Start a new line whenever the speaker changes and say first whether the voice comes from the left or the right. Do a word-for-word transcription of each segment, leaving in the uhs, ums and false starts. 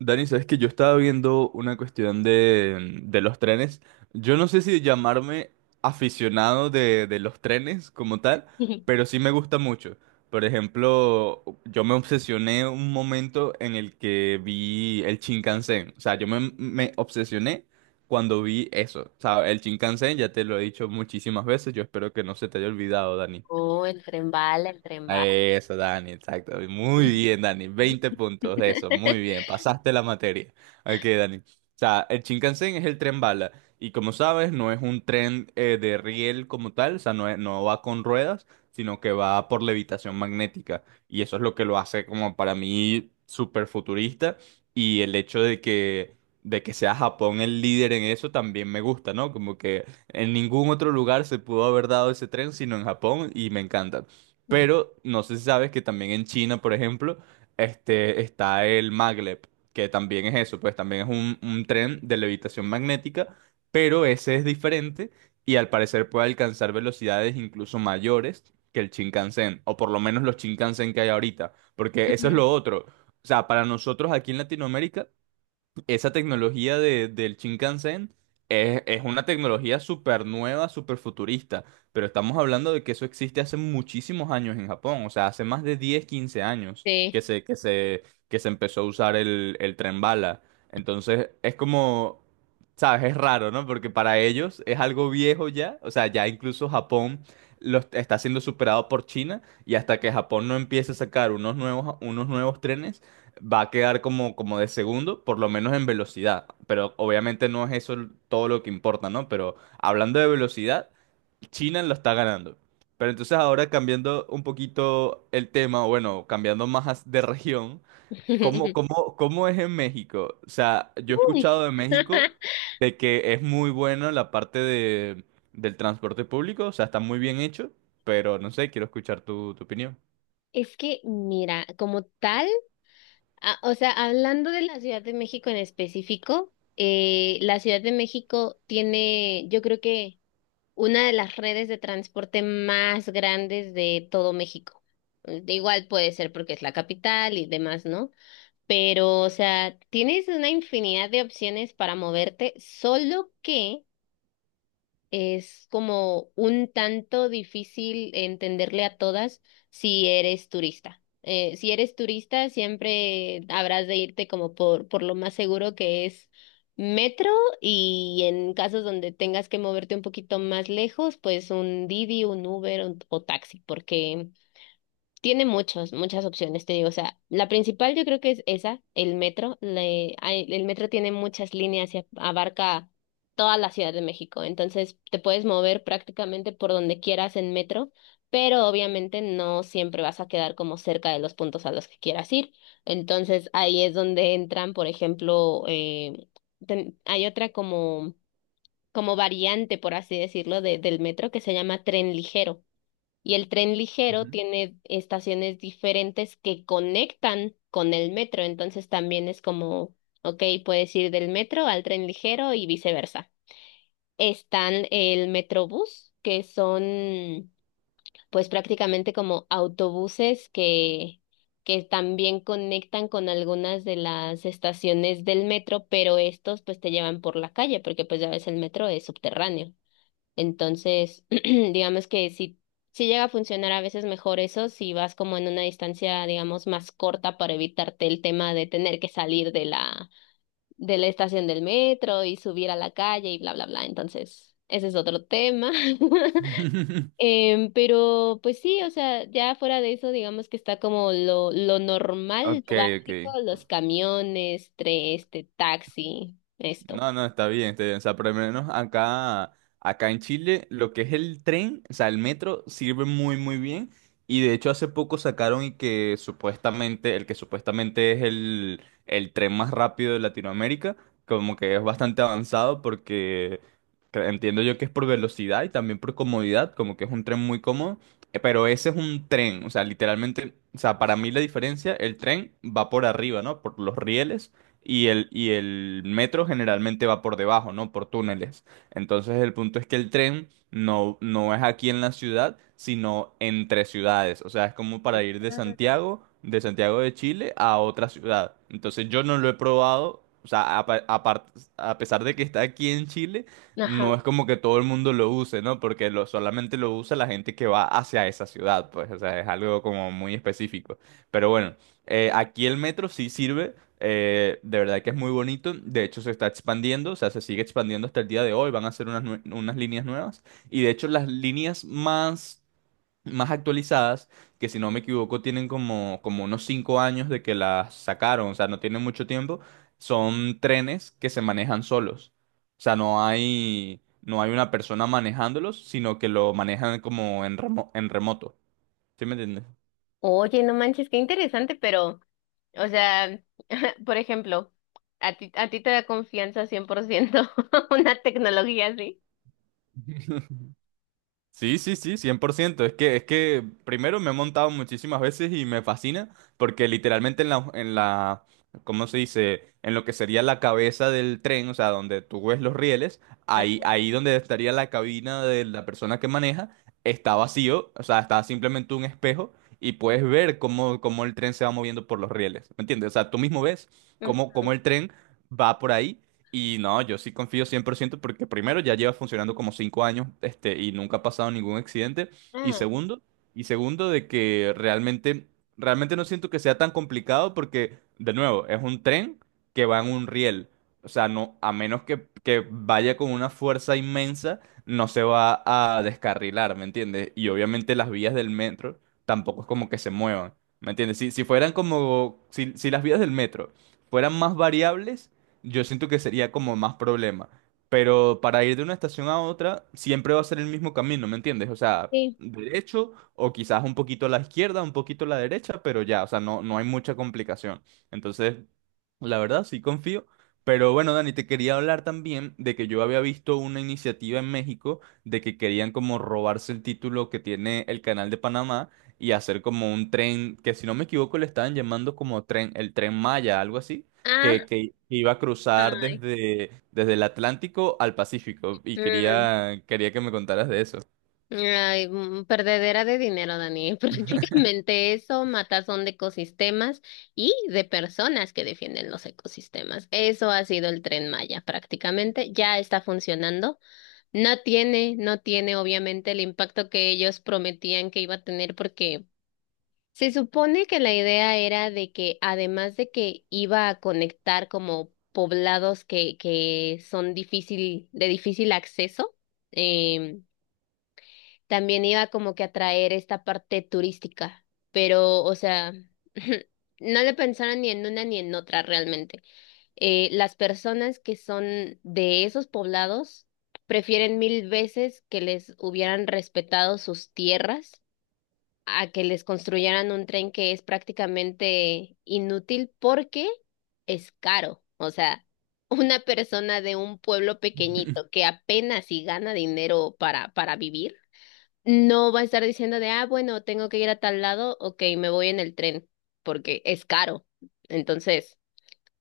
right: Dani, sabes que yo estaba viendo una cuestión de, de los trenes. Yo no sé si llamarme aficionado de, de los trenes como tal, pero sí me gusta mucho. Por ejemplo, yo me obsesioné un momento en el que vi el Shinkansen. O sea, yo me, me obsesioné cuando vi eso. O sea, el Shinkansen, ya te lo he dicho muchísimas veces, yo espero que no se te haya olvidado, Dani.
left: Oh, el tren bala, el tren bala.
right: Eso, Dani, exacto. Muy bien, Dani. veinte puntos, eso, muy bien. Pasaste la materia. Ok, Dani. O sea, el Shinkansen es el tren bala. Y como sabes, no es un tren eh, de riel como tal, o sea, no, es- no va con ruedas, sino que va por levitación magnética. Y eso es lo que lo hace como para mí súper futurista. Y el hecho de que, de que sea Japón el líder en eso también me gusta, ¿no? Como que en ningún otro lugar se pudo haber dado ese tren sino en Japón y me encanta. Pero no sé si sabes que también en China, por ejemplo, este, está el maglev, que también es eso, pues también es un, un tren de levitación magnética, pero ese es diferente y al parecer puede alcanzar velocidades incluso mayores que el Shinkansen, o por lo menos los Shinkansen que hay ahorita, porque eso es lo otro. O sea, para nosotros aquí en Latinoamérica esa tecnología de, del Shinkansen es, es una tecnología súper nueva, súper futurista, pero estamos hablando de que eso existe hace muchísimos años en Japón, o sea, hace más de diez quince años que
left: Sí.
right: se, que se, que se empezó a usar el, el tren bala. Entonces, es como, ¿sabes? Es raro, ¿no? Porque para ellos es algo viejo ya, o sea, ya incluso Japón lo est- está siendo superado por China y hasta que Japón no empiece a sacar unos nuevos, unos nuevos trenes va a quedar como, como de segundo, por lo menos en velocidad. Pero obviamente no es eso l- todo lo que importa, ¿no? Pero hablando de velocidad, China lo está ganando. Pero entonces ahora cambiando un poquito el tema, o bueno, cambiando más as- de región, ¿cómo, cómo, cómo es en México? O sea, yo he
left: Uy.
right: escuchado de México de que es muy bueno la parte de, del transporte público, o sea, está muy bien hecho, pero no sé, quiero escuchar tu, tu opinión.
left: Es que, mira, como tal, a- o sea, hablando de la Ciudad de México en específico, eh, la Ciudad de México tiene, yo creo que una de las redes de transporte más grandes de todo México. Eh, Igual puede ser porque es la capital y demás, ¿no? Pero, o sea, tienes una infinidad de opciones para moverte, solo que es como un tanto difícil entenderle a todas si eres turista. Eh, si eres turista, siempre habrás de irte como por, por lo más seguro, que es metro, y en casos donde tengas que moverte un poquito más lejos, pues un Didi, un Uber un- o taxi, porque tiene muchos, muchas opciones, te digo. O sea, la principal yo creo que es esa, el metro. Le- hay- el metro tiene muchas líneas y abarca toda la Ciudad de México. Entonces, te puedes mover prácticamente por donde quieras en metro, pero obviamente no siempre vas a quedar como cerca de los puntos a los que quieras ir. Entonces, ahí es donde entran, por ejemplo, eh, ten- hay otra como, como variante, por así decirlo, de- del metro, que se llama tren ligero. Y el tren ligero
right: Ujú.
left: tiene estaciones diferentes que conectan con el metro, entonces también es como, ok, puedes ir del metro al tren ligero y viceversa. Están el Metrobús, que son pues prácticamente como autobuses que, que también conectan con algunas de las estaciones del metro, pero estos pues te llevan por la calle, porque pues ya ves el metro es subterráneo. Entonces, digamos que si, si llega a funcionar a veces mejor eso, si vas como en una distancia, digamos, más corta, para evitarte el tema de tener que salir de la, de la estación del metro y subir a la calle y bla, bla, bla. Entonces, ese es otro tema. Em, pero pues sí, o sea, ya fuera de eso, digamos que está como lo, lo normal,
right: Ok,
left: lo
right: ok.
left: básico, los camiones, tre- este, taxi, esto.
right: No, no, está bien, está bien. O sea, por lo menos acá, acá en Chile, lo que es el tren, o sea, el metro, sirve muy, muy bien. Y de hecho, hace poco sacaron y que supuestamente, el que supuestamente es el, el tren más rápido de Latinoamérica, como que es bastante avanzado porque cre- entiendo yo que es por velocidad y también por comodidad, como que es un tren muy cómodo. eh, Pero ese es un tren, o sea, literalmente, o sea, para mí la diferencia, el tren va por arriba, ¿no? Por los rieles y el, y el metro generalmente va por debajo, ¿no? Por túneles. Entonces el punto es que el tren no, no es aquí en la ciudad, sino entre ciudades. O sea, es como para ir de Santiago, de Santiago de Chile a otra ciudad. Entonces yo no lo he probado, o sea, a, pa- a par- a pesar de que está aquí en Chile, no
left: Ajá.
right: es como que todo el mundo lo use, ¿no? Porque lo, solamente lo usa la gente que va hacia esa ciudad, pues, o sea, es algo como muy específico. Pero bueno, eh, aquí el metro sí sirve eh, de verdad que es muy bonito. De hecho, se está expandiendo, o sea, se sigue expandiendo hasta el día de hoy. Van a hacer unas, nue- unas líneas nuevas. Y de hecho, las líneas más, más actualizadas, que si no me equivoco, tienen como, como unos cinco años de que las sacaron, o sea, no tienen mucho tiempo, son trenes que se manejan solos. O sea, no hay, no hay una persona manejándolos, sino que lo manejan como en remo- en remoto. ¿Sí me entiendes?
left: Oye, no manches, qué interesante, pero, o sea, por ejemplo, ¿a ti, a ti te da confianza cien por ciento una tecnología así?
right: Sí, sí, sí, cien por ciento. Es que, es que primero me he montado muchísimas veces y me fascina porque literalmente en la, en la, ¿cómo se dice? En lo que sería la cabeza del tren, o sea, donde tú ves los rieles,
left: Ah,
right: ahí, ahí donde estaría la cabina de la persona que maneja, está vacío, o sea, está simplemente un espejo y puedes ver cómo, cómo el tren se va moviendo por los rieles, ¿me entiendes? O sea, tú mismo ves cómo, cómo
left: ujú.
right: el tren va por ahí y no, yo sí confío cien por ciento porque primero ya lleva funcionando como cinco años, este, y nunca ha pasado ningún accidente. Y
left: Ah,
right: segundo, y segundo de que realmente, realmente no siento que sea tan complicado porque, de nuevo, es un tren que va en un riel. O sea, no, a menos que, que vaya con una fuerza inmensa, no se va a descarrilar, ¿me entiendes? Y obviamente las vías del metro tampoco es como que se muevan, ¿me entiendes? Si, si fueran como, si, si las vías del metro fueran más variables yo siento que sería como más problema. Pero para ir de una estación a otra, siempre va a ser el mismo camino, ¿me entiendes? O sea,
left: sí.
right: derecho o quizás un poquito a la izquierda, un poquito a la derecha, pero ya, o sea, no, no hay mucha complicación. Entonces, la verdad, sí confío. Pero bueno, Dani, te quería hablar también de que yo había visto una iniciativa en México de que querían como robarse el título que tiene el Canal de Panamá y hacer como un tren, que si no me equivoco le estaban llamando como tren, el Tren Maya, algo así
left: Ah,
right: que, que iba a cruzar
left: ay,
right: desde, desde el Atlántico al Pacífico y
left: mm,
right: quería, quería que me contaras de eso.
left: ay, mm, perdedera de dinero, Dani. Prácticamente eso, matazón de ecosistemas y de personas que defienden los ecosistemas. Eso ha sido el Tren Maya, prácticamente. Ya está funcionando. No tiene, no tiene obviamente el impacto que ellos prometían que iba a tener, porque se supone que la idea era de que, además de que iba a conectar como poblados que, que son difícil, de difícil acceso, em, también iba como que a traer esta parte turística, pero o sea, no le pensaron ni en una ni en otra realmente. Eh, las personas que son de esos poblados prefieren mil veces que les hubieran respetado sus tierras a que les construyeran un tren que es prácticamente inútil porque es caro. O sea, una persona de un pueblo pequeñito que apenas si gana dinero para, para vivir, no va a estar diciendo de, ah, bueno, tengo que ir a tal lado, ok, me voy en el tren porque es caro. Entonces...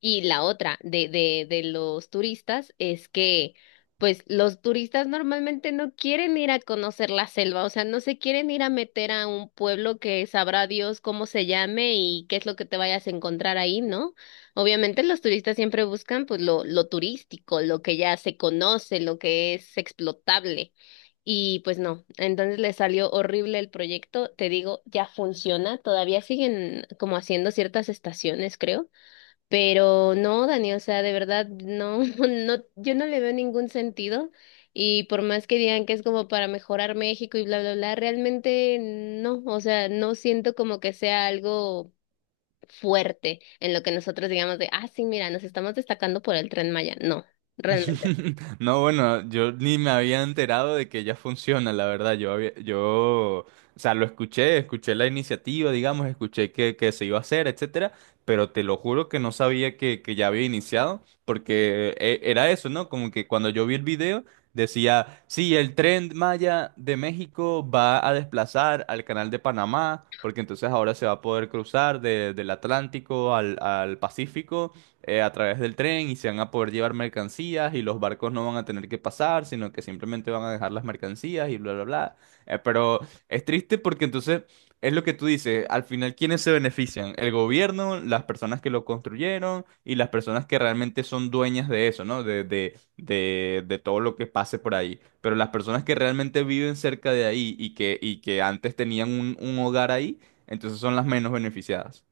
left: Y la otra de, de, de los turistas es que, pues, los turistas normalmente no quieren ir a conocer la selva, o sea, no se quieren ir a meter a un pueblo que sabrá Dios cómo se llame y qué es lo que te vayas a encontrar ahí, ¿no? Obviamente los turistas siempre buscan, pues, lo, lo turístico, lo que ya se conoce, lo que es explotable. Y pues no, entonces le salió horrible el proyecto, te digo, ya funciona, todavía siguen como haciendo ciertas estaciones, creo, pero no, Dani, o sea, de verdad, no, no, yo no le veo ningún sentido. Y por más que digan que es como para mejorar México y bla, bla, bla, realmente no, o sea, no siento como que sea algo fuerte en lo que nosotros digamos de, ah, sí, mira, nos estamos destacando por el Tren Maya. No, realmente.
right: No, bueno, yo ni me había enterado de que ya funciona, la verdad. Yo había, yo, o sea, lo escuché, escuché la iniciativa, digamos, escuché que, que se iba a hacer, etcétera, pero te lo juro que no sabía que, que ya había iniciado, porque eh, era eso, ¿no? Como que cuando yo vi el video decía, sí, el Tren Maya de México va a desplazar al Canal de Panamá, porque entonces ahora se va a poder cruzar de- del Atlántico al, al Pacífico eh, a través del tren y se van a poder llevar mercancías y los barcos no van a tener que pasar, sino que simplemente van a dejar las mercancías y bla, bla, bla. Eh, pero es triste porque entonces es lo que tú dices, al final, ¿quiénes se benefician? El gobierno, las personas que lo construyeron y las personas que realmente son dueñas de eso, ¿no? De, de, de, de todo lo que pase por ahí. Pero las personas que realmente viven cerca de ahí y que, y que antes tenían un un hogar ahí, entonces son las menos beneficiadas.